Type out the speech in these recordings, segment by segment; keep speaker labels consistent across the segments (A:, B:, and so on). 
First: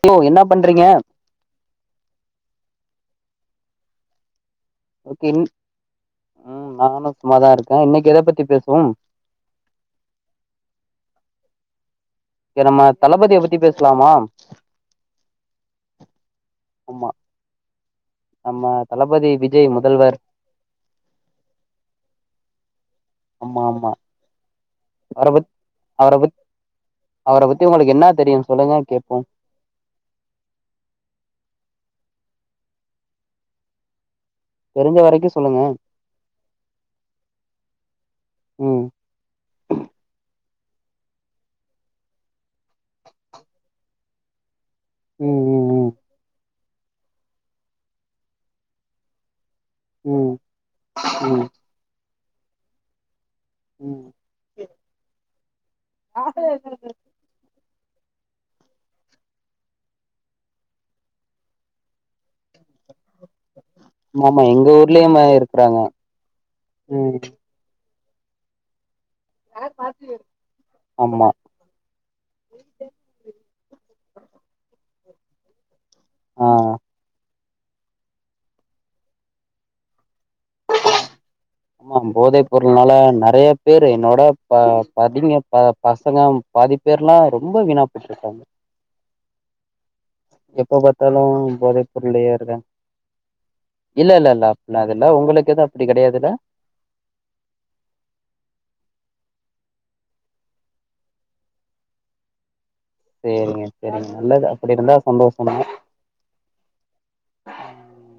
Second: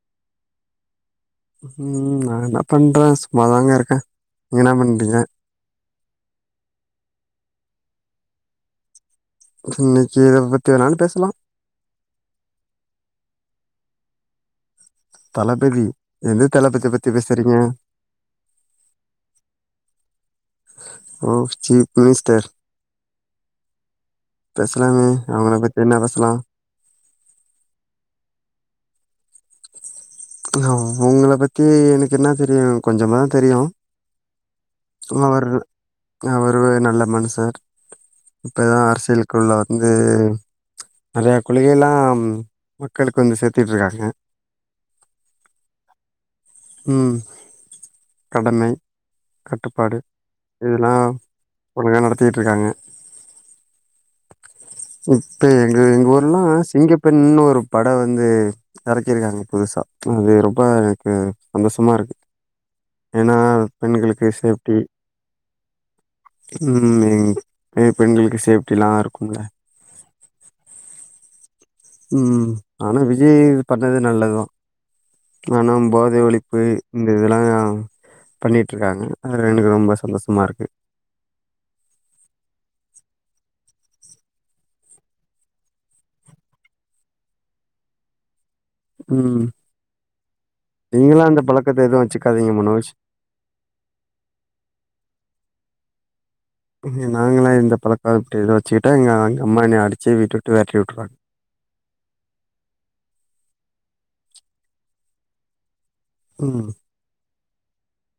A: hello என்ன பண்றிங்க
B: ம் நா என்ன பண்ற சும்மாதாங்க இருக்க
A: ஓகேங் ம் நானு சும்மாதா இருக்க இன்னைக்கு எத பத்தி பேசுவோம்
B: இன்னக்கி எத பத்தி வேணாலு பேசலா
A: நம்ம தளபதிய பத்தி பேசலாமா
B: தளபதி எந்த தளபதிய
A: ஆமா
B: பத்தி பேசறிங்க
A: நம்ம தளபதி விஜய் முதல்வர்
B: ஓ சீஃப் மினிஸ்டர்
A: ஆமா ஆமா
B: பேசலாமே
A: அவர பத்
B: அவுங்கள பத்தி என்ன
A: அவர பத்
B: பேசலாம்
A: அவர பத்தி உங்களுக்கு என்னா தெரியு சொல்லுங்க கேப்போ
B: அவுங்கள பத்தி எனக்கு என்னா தெரியு கொஞ்சமா தெரியு
A: தெரிஞ்ச வரைக்கு
B: அவர்
A: சொல்லுங்க
B: அவரு நல்ல மனுசர் இப்பதா
A: ம்
B: அரசியல் க்குள்ள வந்து நெறையா கொள்கைலாம் மக்களுக்கு வந்து சேத்துட்ருக்காங்க
A: ம் ம் ம்
B: ம் கடமை கட்டுப்பாடு
A: ம்
B: இதெல்லா
A: ம் ம்
B: ஒழுங்கா நடத்திட்டு இருக்காங்க
A: ம்
B: இப்ப எங்க எங்க ஊர்ல்லா சிங்கப்பெண்ணுனு ஒரு பட வந்து எறக்கிருக்காங்க புதுசா அது ரொம்ப எனக்கு சந்தோஷமா இருக்கு ஏனா பெண்களுக்கு
A: ஆமாமா எங்க
B: சேஃப்டி
A: ஊர்லயுமே இருக்கறாங்க
B: ம் நெறய பெண்களுக்கு சேஃப்டிலா இருக்கும்ல
A: ஆமா
B: ம் ஆனா விஜய் இது பண்ணது நல்லதுதா ஆனா போதை
A: ஆ
B: ஒழிப்பு இந்த இதெலா பண்ணிட்ருக்காங்க அதுல எனக்கு ரொம்ப சந்தோஷமா இருக்கு
A: ஆமா போதைப் பொருள்னால நெறைய பேரு என்னோட ப பதின ப பசங்க பாதிப்பேர்லா ரொம்ப வீணாப்போய்ட்ருக்காங்க
B: ம்
A: எப்ப பாத்தாலு
B: நீங்கல்லா அந்த
A: போதை
B: பழக்கத்த எது
A: பொருள்லயே
B: வெச்சுக்காதிங்க
A: இருக்காங்க
B: மனோஜ்
A: இல்ல இல்ல இல்ல அப்டில்லா அதெல்லா உங்களுக்குதா அப்டி கெடையாதுல
B: நாங்களா இந்த பழக்காரட்ட இத வெச்சு கிட்டா எங்க அ அம்மா என்ன அடிச்சே வீட்ட விட்டு வெரட்டி உட்ருவாங்க
A: சேரிங்க சேரிங்க நல்லது அப்படி இருந்தா சந்தோஷந்தா
B: ம்
A: ம்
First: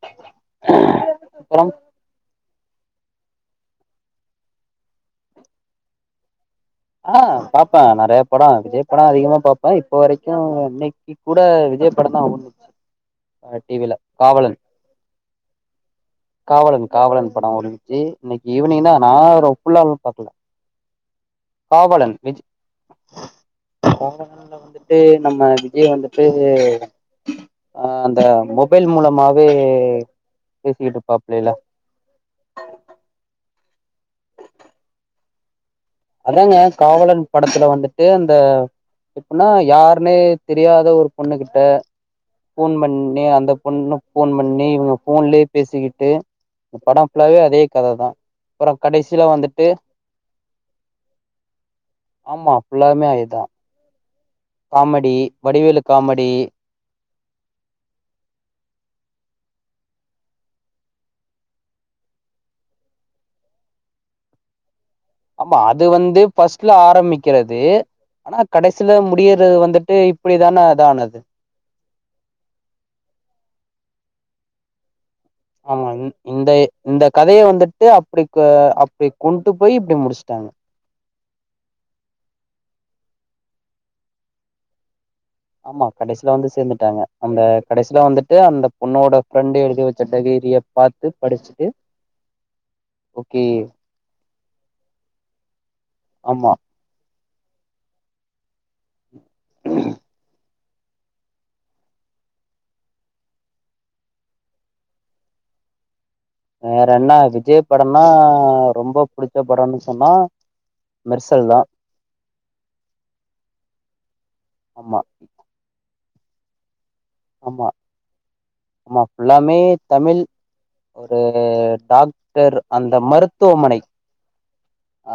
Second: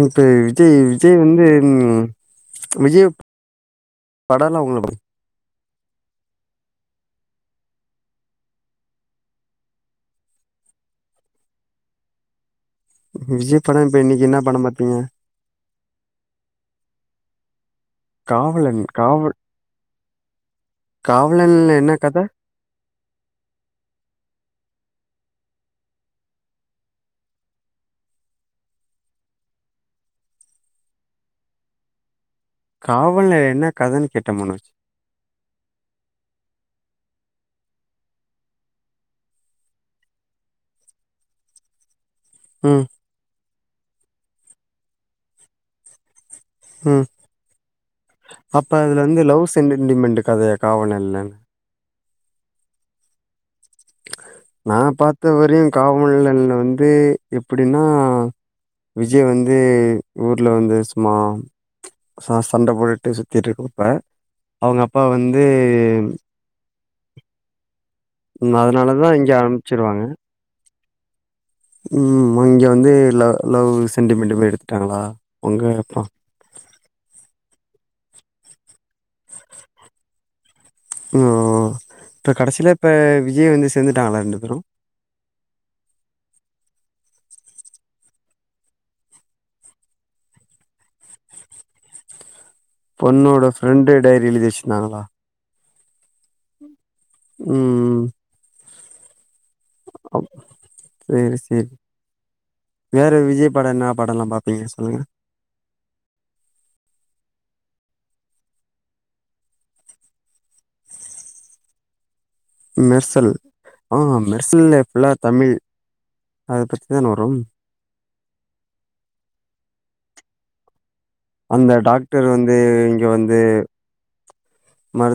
B: இப்ப விஜய் விஜய் வந்து
A: அப்புறம்
B: ம் விஜய் படல்லா ஒன்னு
A: ஆ பாப்ப நெறையா பட விஜய் பட அதிகமா பாப்ப இப்ப வரைக்கு இன்னைக் கு கூட விஜய் படந்தா ஓடுது அ
B: விஜய்
A: டி
B: பட
A: வில
B: இப்ப இன்னைக்கு என்னா
A: காவலன்
B: படம் பாத்திங்க
A: காவலன் காவலன் படோ ஒந்ச்சி இன்னைக்கி
B: காவலன்
A: ஈவினிங்கிதா நா ரோ ஃபுல்லாலா பாக்கல
B: காவ்லன்
A: காவலன் விஜ் காவலன்ல வந்துட்டு நம்ம விஜய் வந்துட்டு ஆ அந்த மொபைல் மூலமாவே பேசிகிட்ருப்பாப்லே இல
B: காவல்ன என்னக் கதனு கேட்ட முனு
A: அதாங்க காவலன் படத்துல வந்துட்டு அந்த எப்புன்னா யார்னே தெரியாத ஒரு பொண்ணு கிட்ட ஃபோன்
B: ம்
A: பண்ணி அந்த பொண்ணு ஃபோன் பண்ணி இவுங்க ஃபோன்லியே பேசிகிட்டு இந்த படோ
B: ம்
A: ஃபுல்லாவே அதேக் கததா அப்பறோ கடைசில வந்துட்டு
B: டிம்மெண்டுக்கதையக் காவனில்னின்
A: ஆமா ஃபுல்லாமே அயேதா
B: நா பாத்த வரையுங்
A: வடிவேலு
B: காவல்
A: காமெடி
B: எல்ன வந்து எப்புடின்னா விஜய் வந்து ஊர்ல வந்து சும்மா ச சண்ட போடுட்டு சுத்திட்ருக்குவுப்ப அவுங்க அப்பா வந்
A: ஆமா அது வந்து ஃபர்ஸ்ட்ல ஆரம்மிக்கிறது ஆனாக் கடைசில
B: அதனாலதா இங்க
A: முடியறது வந்துட்டு
B: அனுப்ச்சிருவாங்க
A: இப்டிதானே அதானது
B: ம் மிங்கே வந்து லவ் லவ் சென்டிமெண்டு மேரி எடுத்துட்டாங்களா உங்க
A: ஆமா
B: அப்பா
A: இன் இந்தயே இந்தக் கதைய வந்துட்டு அப்டிக்கொ அப்டி கொண்டு போயி இப்டி முடிச்ட்டாங்க
B: ம் ஓ இட்ர கடசில இப்ப விஜய் வந்து சேந்துட்டாங்களா ரெண்டு பேரு
A: ஆமா கடைசில வந்து சேந்துட்டாங்க அந்த கடைசில வந்துட்டு அந்தப் பொண்ணோட ஃபிரெண்டு் எழுதி வெச்ச டைகிரியப் பாத் த்துப் படிச்சுட்டு ஓகே
B: பொண்ணோட ஃப்ரெண்டு டைரி எழுதி வெசிந்தாங்களா
A: ஆமா
B: ம் ம் அப் சேரி சேரி வேற விஜய்ப் படோ என்னா படலா பாப்பிங்க சொல்லுங்க
A: வேற என்ன விஜய்ப் படம்மா ரொம்பப் புடிச்ச படோன்னு சொன்னா மெர்சல்தா
B: மெர்சல் ஆ மெர்சல்லே
A: ஆமா
B: ஃபுல்லா தமிழ் அதப்பத்திதா நொரும்
A: மா ஆமா ஃபுல்லாமே தமிழ் ஒரு
B: அந்த
A: டாக்டர்
B: வந்து
A: அந்த
B: இங்க வந்து
A: மருத்துவமனை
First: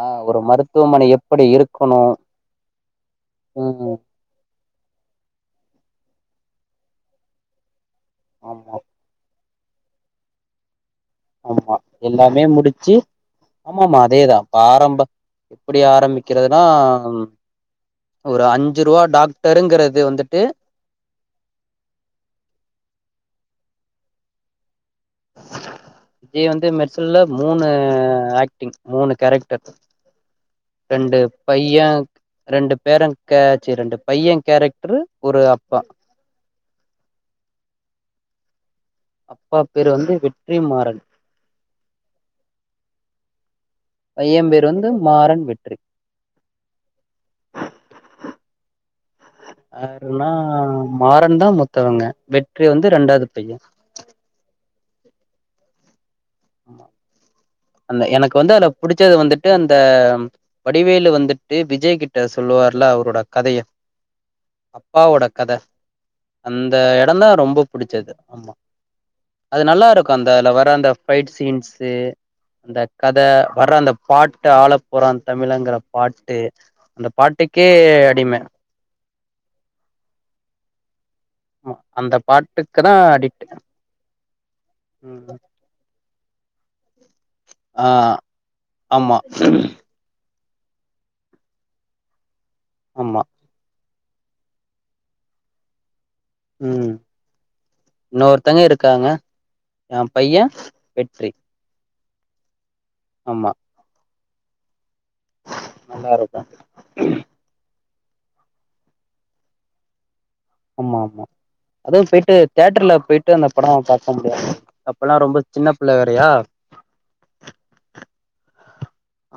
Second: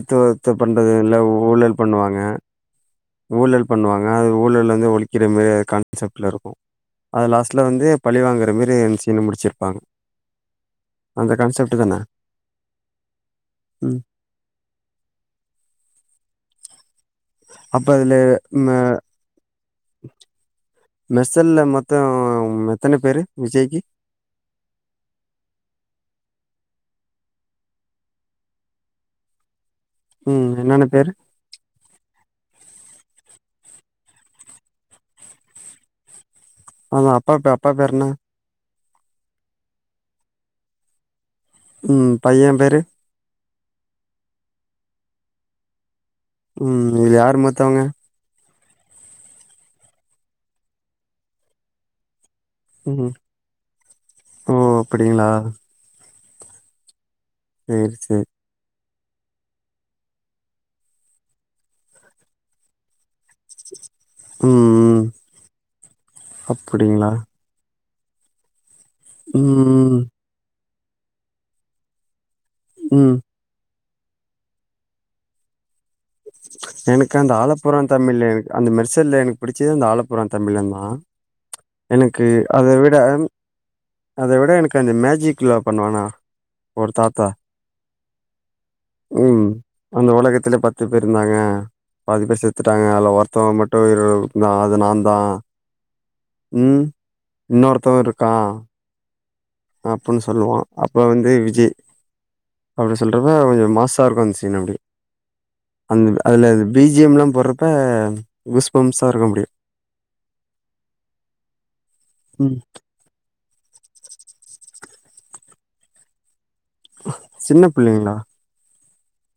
A: ஆ ஒரு
B: பண்றது
A: மருத்துவமனை
B: இல்ல
A: எப்படி
B: ஊழல்
A: இருக்கணு
B: பண்ணுவாங்க ஊழல்
A: ம்
B: பண்ணுவாங்க அது ஊழல் வந்து ஒழிக்கிறமே அத கான்செப்ட்ல இருக்கு அத லாஸ்ட்ல வந்துப் பழி வாங்கற
A: ஆமா
B: மேரி அந்த சீன முடிச்சிருப்பாங்க அந்த
A: ஆமா
B: கான்செப்ட் தான
A: எல்லாமே முடிச்சி ஆமாமா
B: ம்
A: அதேதா பாரம்ப எப்புடி ஆரம்பிக்கிறதுனாம்
B: அப்ப அதுல
A: ஒரு
B: ம
A: அஞ்சு ருவா டாக் டருங்கிறது வந்துட்டு
B: மெர்சல்ல மொத்தோம் எத்தன பேரு விஜய்க்கி
A: விஜய் வந்து மெர்சல்ல மூனு ஆக்டிங் மூனு கேரக்டர்
B: ம் என்னென்ன பேரு
A: ரெண்டு பையே ரெண்டு பேரு கேச்சி ரெண்டு பைய கேரக்ட்ரு ஒரு அப்பா
B: அவுங்க அப்பாக்கு அப்பா பேரு என்ன
A: அப்பா பேரு வந்து வெற்றி மாறன்
B: ம் பைய பேரு
A: பைய பேர் வந்து மாறன் வெற்றி
B: ம் இதுல யாரு மூத்தவங்க
A: யாருன்னா மாறன்தா மூத்தவங்க வெற் றி வந்து
B: ம்
A: ரெண்டாவது பைய
B: ஓ அப்படிங்ளா சேரி
A: அந்த
B: சேரி
A: எனக்கு வந்து அதுல பிடிச்சது வந்துட்டு அந்த வடிவேலு வந்துட்டு விஜய் கிட்ட சொல்லுவார்ல அவரோட கதைய
B: ம் ம்
A: அப்பாவோட கத அந்த
B: அப்டிங்களா
A: எடந்தா ரொம்போ பிடிச்சது ஆமா அது நல்லா
B: ம்
A: இருக்கு அந்தல வர அந்த பைட் சீன்ஸு அந்த
B: ம்
A: கத வர்ற அந்த பாட்டு ஆள போறா தமிழங்கிற பாட்
B: எனக்கு அந்த ஆளப்போறா தமிழ அந்த மெர்சல்ல எனக்கு பிடிச்சது அந்த ஆழப்போறா தமிழன்தா
A: அந்த
B: எனக்கு அத
A: பாட்டுக்கு தா
B: விட
A: அடிக்ட்
B: அத விட எனக்கு அந்த
A: ம்
B: மேஜிக்லா பண்ணுவானா ஒரு தாத்தா
A: ஆ ஆமா
B: ம் அந்த உலகத்திலே பத்து பேர் இருந்தாங்க பாதி பேர் செத்துட்டாங்க அல
A: ஆமா
B: ஒருத்தவங் மட் டோருல் நா அது நான்தா
A: ம் இன்னொருத்தவங்க இருக்காங்க என்
B: அப்புன்
A: பைய
B: சொல்லுவா அப்புறோ வந்து
A: வெற்றி
B: விஜய் அப்டி சொல்றப்ப
A: ஆமா
B: கொஞ்சோ மாஸ்சா இருக்கு அந்த சீன் அப்டி அந்
A: நல்லா இருக்கு
B: அதுல பீஜியம்லா போட்றப்ப குஸ்பம்ஸாருகு அப்டியே
A: ஆமா ஆமா அதா பேய்ட்டு
B: ம்
A: த்யேட்டர்ல பேய் டு அந்த படோ பாக்க முட்யாது அப்பல்லா ரொம்ப சின்ன புள்ள வேறயா
B: சின்ன புள்ளிங்ளா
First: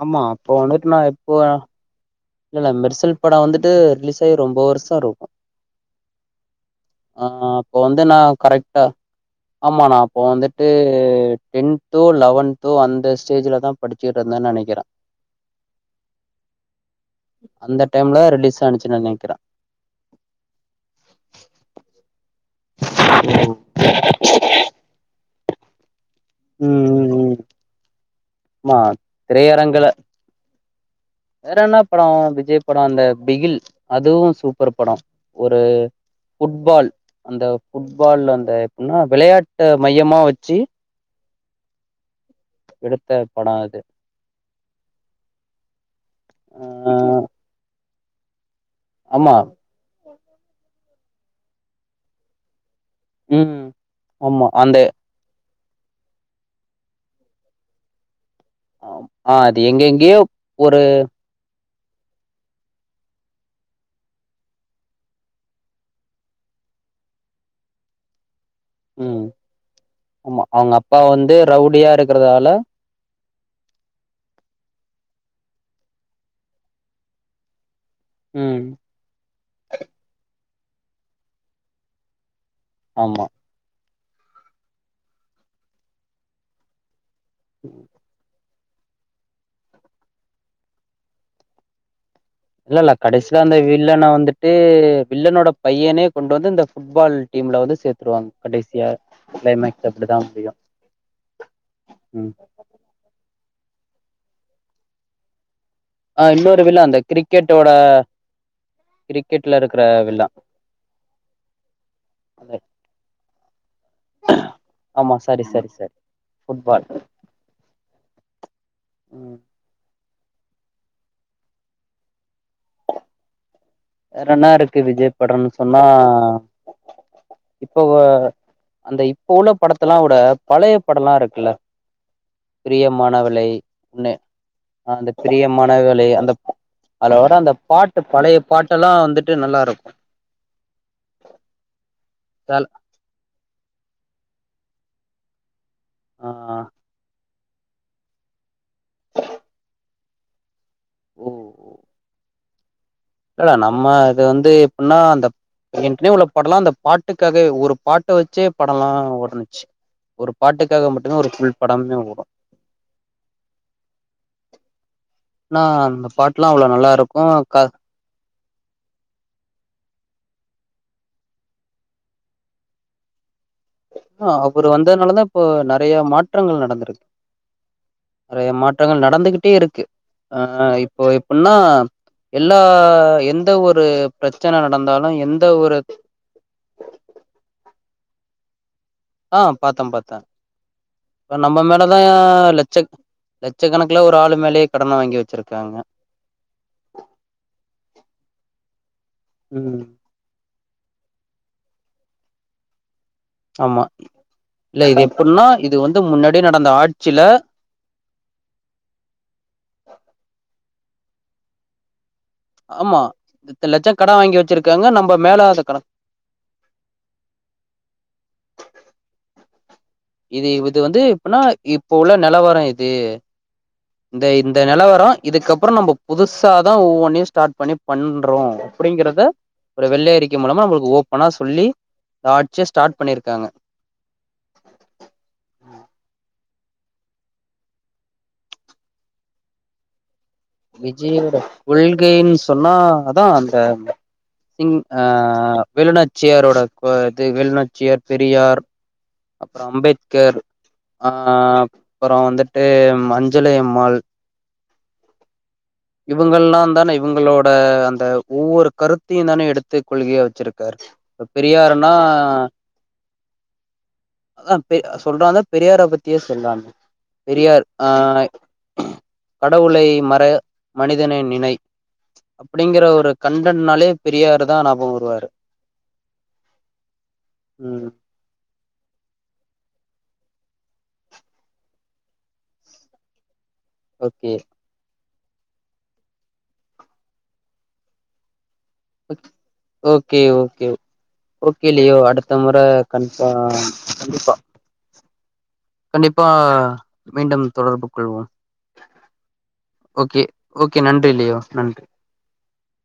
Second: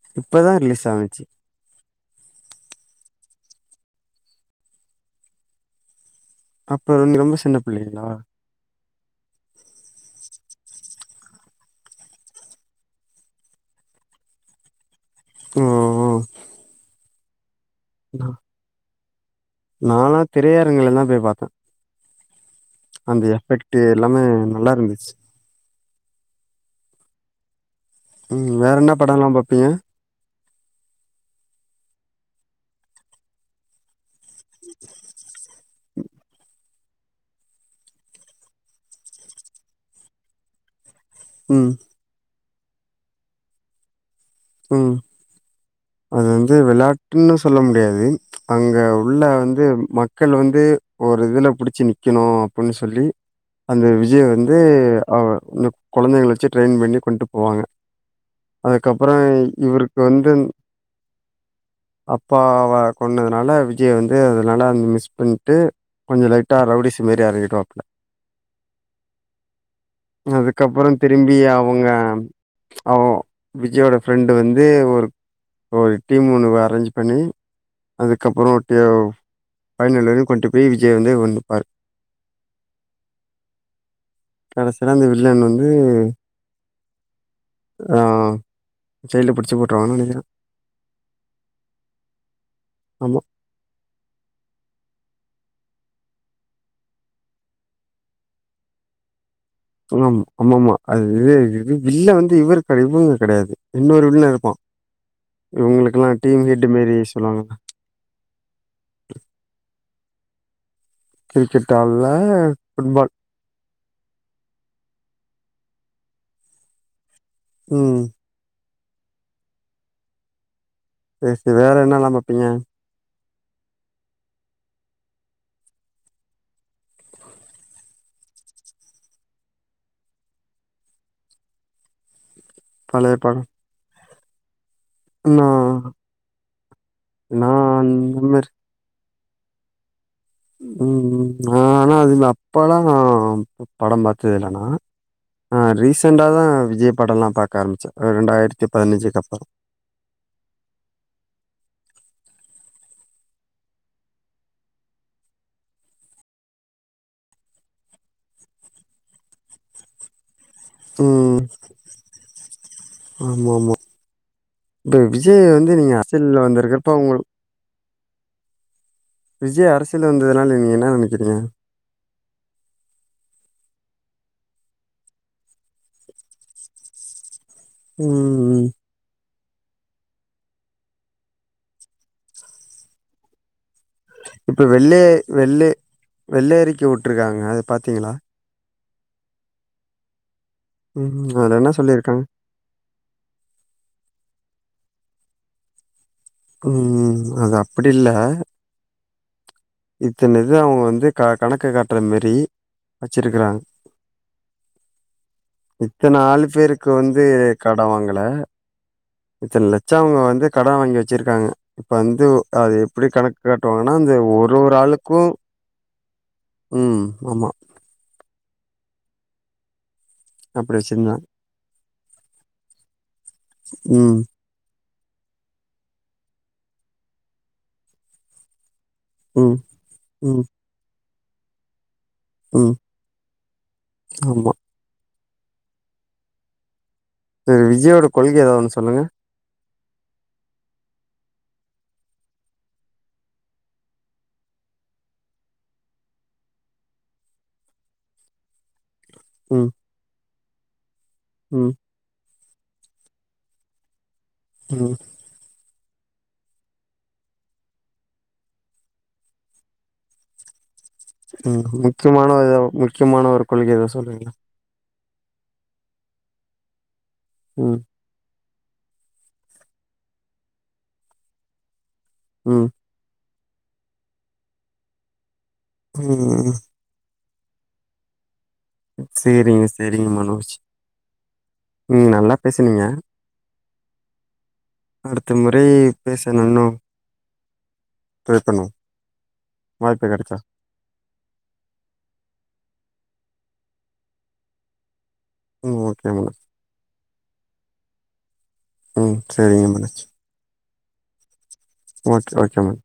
A: ஆமா
B: இப்பதா
A: அப்போ
B: ரிலீஸ் ஆனிச்சி
A: இல்லல்ல மெர்சல் படோ வந்துட்டு ரிலீசாயி ரொம்ப வர்ஷோ இருக்கு
B: அப்ப வந்து
A: ஆ
B: ரொம்ப சின்ன
A: அப்போ வந்து
B: பிள்ளைங்களா
A: நா கரெட்டா ஆமா நா அப்போ வந்துட்டு டென்த்தோ லவன்த்தோ அந்த ஸ்டேஜுல தா படிச்சிட்ருந்தேன் நெனக்கிறே
B: ம்
A: அந்த டைம்ல ரிலீஸ் ஆனிச்சின் நெனக்கிற
B: நாலா திரையரங்குல தா போய் பாத்தே அந்த எஃபெக்டு எல்லாமே நல்லாருந்துச்
A: ம் ம் ம்
B: ம் வேற
A: மா
B: என்ன படம்லா பாப்பீங்க
A: திரையரங்குல வேற என்ன படோ விஜய் படோ அந்த பிகில் அதுவு சூப்பர் படோ ஒரு ஃபுட்பால் அந்த ஃபுட்பால் அந்த எப்பின்னா விளயாட்ட மையமா வச்சி
B: ம்
A: எடுத்த படோ அது
B: ம் அது வந்து
A: ஆ
B: வெளாட்டுன்னு சொல்ல முடியாது அங்க உள்ள
A: ஆமா
B: வந்து மக்கள் வந்து ஒரு இதுல புடிச்சி நிக்கணு அப்புன் சொல்லி
A: ம்
B: அந்த விஜய்
A: ஆமா
B: வந்து
A: அந்த
B: அவ இந்த கொழந்தைங்கள வெச்சு ட்ரெயின் பண்ணி கொண்ட்டு போவாங்க அ ப்பற
A: ஆ அது
B: இவருக்
A: எங்கெங்கேயோ
B: வந்துந்
A: ஒரு
B: அப்பாவ கொன்னதுனால விஜய வந்து அதனால அங் மிஸ் பண்ட்டு கொஞ்சோ லைட்டா ரவ்டீஸுமாரி ஆரம்பிப்பாபுள
A: ம் ஆமா அவங்க
B: அதுக்கப்பறந்
A: அப்பா வந்து
B: திரும்பி அவுங்க
A: ரவுடியா இருக்கறதால
B: அ வ் ஜயோட ஃப்ரெண்டு வந்து ஒரு ஒரு டீம் ஒன்னு அரேஞ்சு பண்ணி அதுக்கப்பறோ
A: ம்
B: டியோ ஃபைனல் வர்யு கொண்ட்டு போய் விஜய் வந்து ஒன்னுப்பாரு
A: ஆமா
B: கடசில அந்த வில்லன் வந்து ஆ ஜெயில்ல புடிச்சு போட்ருவாங்க நெனைக்குறே
A: இல்லல்ல கடைசில அந்த வில்லன வந்துட்டு வில்லனோட பையனே கொண்டு வந்து இந்த ஃபுட் பால் டீம்ல வந்து சேத்துடுவாங் கடைசியா க்ளைமேக்
B: ஆம் அம்மம்மா அது இது இது வில்ல
A: ம்
B: வந்து இவரு சாரி இவுங்க கெடையாது இன்னொரு வில்லேருப்பா இவுங்ளுக்
A: ஆ இன்னொரு வில்லே அந்த க்ரிக்கெட்டோட க்ரிக்கெட்ல இருக்குற வில்லே
B: க்ரிக்கெட்டால்ல ஃபுட்பால்
A: ஆமா சாரி சாரி சாரி ஃபுட்பால்
B: ம்
A: ம்
B: சேரி சே வேற என்னெல்லா பாப்பீங்க
A: வேறென்னாருக்கு விஜய் படன்னு சொன்னா இப்போ ஓ அந்த இப்ப உள்ள படத்தெலா உட பழய படலாருக்குல்ல
B: பழைய படோ
A: பிரியமானவளே ண்ணு அந்த
B: நா
A: பிரியமானவளே அந்த அதுல வர
B: நா
A: அந்த பாட்
B: அந்த மாரி
A: பாட்டெல்லா வந்துட்டு நல்லாருக்கு
B: ம் ம் ஆ ஆனா அது நா அப்பலா படம் பாத்ததில்ல நா ஆ ரீசண்டா தா
A: ஆ
B: விஜய் படலா பாக்க ஆரம்பிச்ச ரெண்டாய்ர்த்தி பதினஞ்சுக்கப்புறோ
A: ஒ ஒ இல்லல நம்ம இது வந்து எப்பின்னா அந்த என்க்குனே உள்ள படலா அந்த பாட்டுக்காக ஒரு பாட்ட வெச்சே படலா ஓடனுச்சு ஒரு பாட்டுக்காக மட்டுமே ஒரு
B: ம்
A: ஃபுல் படமே ஓடு
B: ஆமாமா இப்ப விஜய்
A: னா
B: வந்து நீங்க
A: அந்த
B: அரசியல்ல
A: பாட்ல்லா அவ்ளோ
B: வந்திருக்கிறப்ப உங்கள
A: நல்லாருக்கு க
B: விஜய் அரசியல் வந்ததுனால நீங்க என்னா நெனைக்கிறீங்க
A: ஆ அவரு வந்ததுனாலதா இப்ப நெறைய மாற்றங்கள் நடந்திருக்கு
B: ம்
A: நெறைய மா
B: ம்
A: ற்றங்கள் நடந்துகிட்டே இருக்கு ஆ இப்போ எப்பின்னா எல்லா எந்த ஒரு ப்ரெச்சன
B: இப்ப வெள்ளை
A: நடந்தாலு எந்த
B: வெள்ளை
A: ஒரு
B: வெள்ளை அறிக்கை வுட்ருக்காங்க அது பாத்தீங்களா
A: ஆ பாத்தே பாத்தே
B: ம்
A: அ
B: அதுல
A: நம்ம
B: என்ன
A: மேலதா
B: சொல்லிருக்காங்க
A: லட்ச லட்சக்கணக்கல ஒரு ஆளு மேலயே கடன வாங்கி வெச்சிருக்காங்க
B: ம் அது அப்படி இல்ல
A: ம்
B: இத்தன இது அவுங்க வந்து க கணக்கு காட்ற மேரி வெச்சிருக்குறாங்‌
A: ஆமா இல்ல இது எப்புட்ன்னா இது வந்து
B: இத்தன
A: முன்னாடி
B: ஆலு
A: நடந்த
B: பேருக்கு
A: ஆட்சில
B: வந்து கட வாங்குன இத்தன லச்சோம் அவுங்க வந்து கட வாங்கி வச்சிருக்காங்க இப்ப வந்து அது
A: ஆமா
B: எப்படி கணக்கு
A: இத்தன லட்சோ
B: காட்டுவான்னா அந்த
A: கடன் வாங்கி
B: ஒரு ஒரு
A: வச்சிருக்காங்க நம்ம
B: ஆளுக்கூம்
A: மேல அத கடன்
B: ம் ஆமா
A: இது
B: அப்டி
A: இது வந்து
B: வச்சிருந்தாங்க
A: எப்பன்னா இப்போ உள்ள நெலவரம் எது
B: ம்
A: இந்த இந்த நெலவரோம் இதுக்கப்பறோம் நம்ம புதுசாதா ஒவ்வொன்னயும் ஸ்டார்ட் பண்ணி பண்றோம் அப்டிங்கற ப
B: ம்
A: ஒரு வெள்ளை அறிக்கை
B: ம்
A: மூலமா நம்மளுக்கு ஓபன்னா சொல்லி ஆட்ச
B: ம்
A: ஸ்டார்ட் பண்ணிருக்காங்க
B: ஆமா சரி விஜயோட கொள்கைய ஏதாதொன்னு சொல்லுங்கள்
A: விஜயோட கொள்கைன் சொன்னா அதா அந்த ம் ஆ வெலுநாட்சியாரோட பதிகள் வெலுநாட்சியார் பெரியார் அப்புறம்
B: ம்
A: அம்பேத்கர் அ
B: ம்
A: அப்புறம் வந்துட்டு அஞ்ஜளைஅம்மாள்
B: ம்
A: இவங்கல்லாம் தானே இவங்களோட அந்த ஒவ்வொரு கருத்தையும் தானே எடுத்து கொள்கையா வச்சிருக்கார் இப்ப
B: ம்
A: பெரியாருன்னா
B: முக்கியமான ஒரு முக்கியமான ஒரு கொள்கை எதா சொல்லுங்களா
A: ஆ பெ செல்லறாங்க பெரியார பத்தியே சொல்றாங்க பெரியார்
B: ம்
A: ஆ கடவுளை மர மனிதனை நினை
B: ம்
A: அப்டிங்கிற ஒரு கண்டன்ட்னாலே பெரியாரு தா ஞாபோ வருவாரு
B: ம்
A: ம்
B: சேரிங்க செரிங்க மனோஜ் ம் நல்லா பேசுனீங்க
A: ஓகே
B: அடுத்த முறை பேசணுன்னா தவக்கணும்
A: ஓகே ஓகே ஓகே லியோ அடுத்த மொற கண்ப்பா கண்டிப்பா
B: ம் ஓகே
A: கண்டிப்பா
B: மனோஜ்
A: மீண்டும் தொடர்பு கொள்வோம்
B: ம் சரிங்க மனோஜ்
A: ஓகே ஓகே நன்றி லியோ நன்
B: ஓகே ஓகே மேம்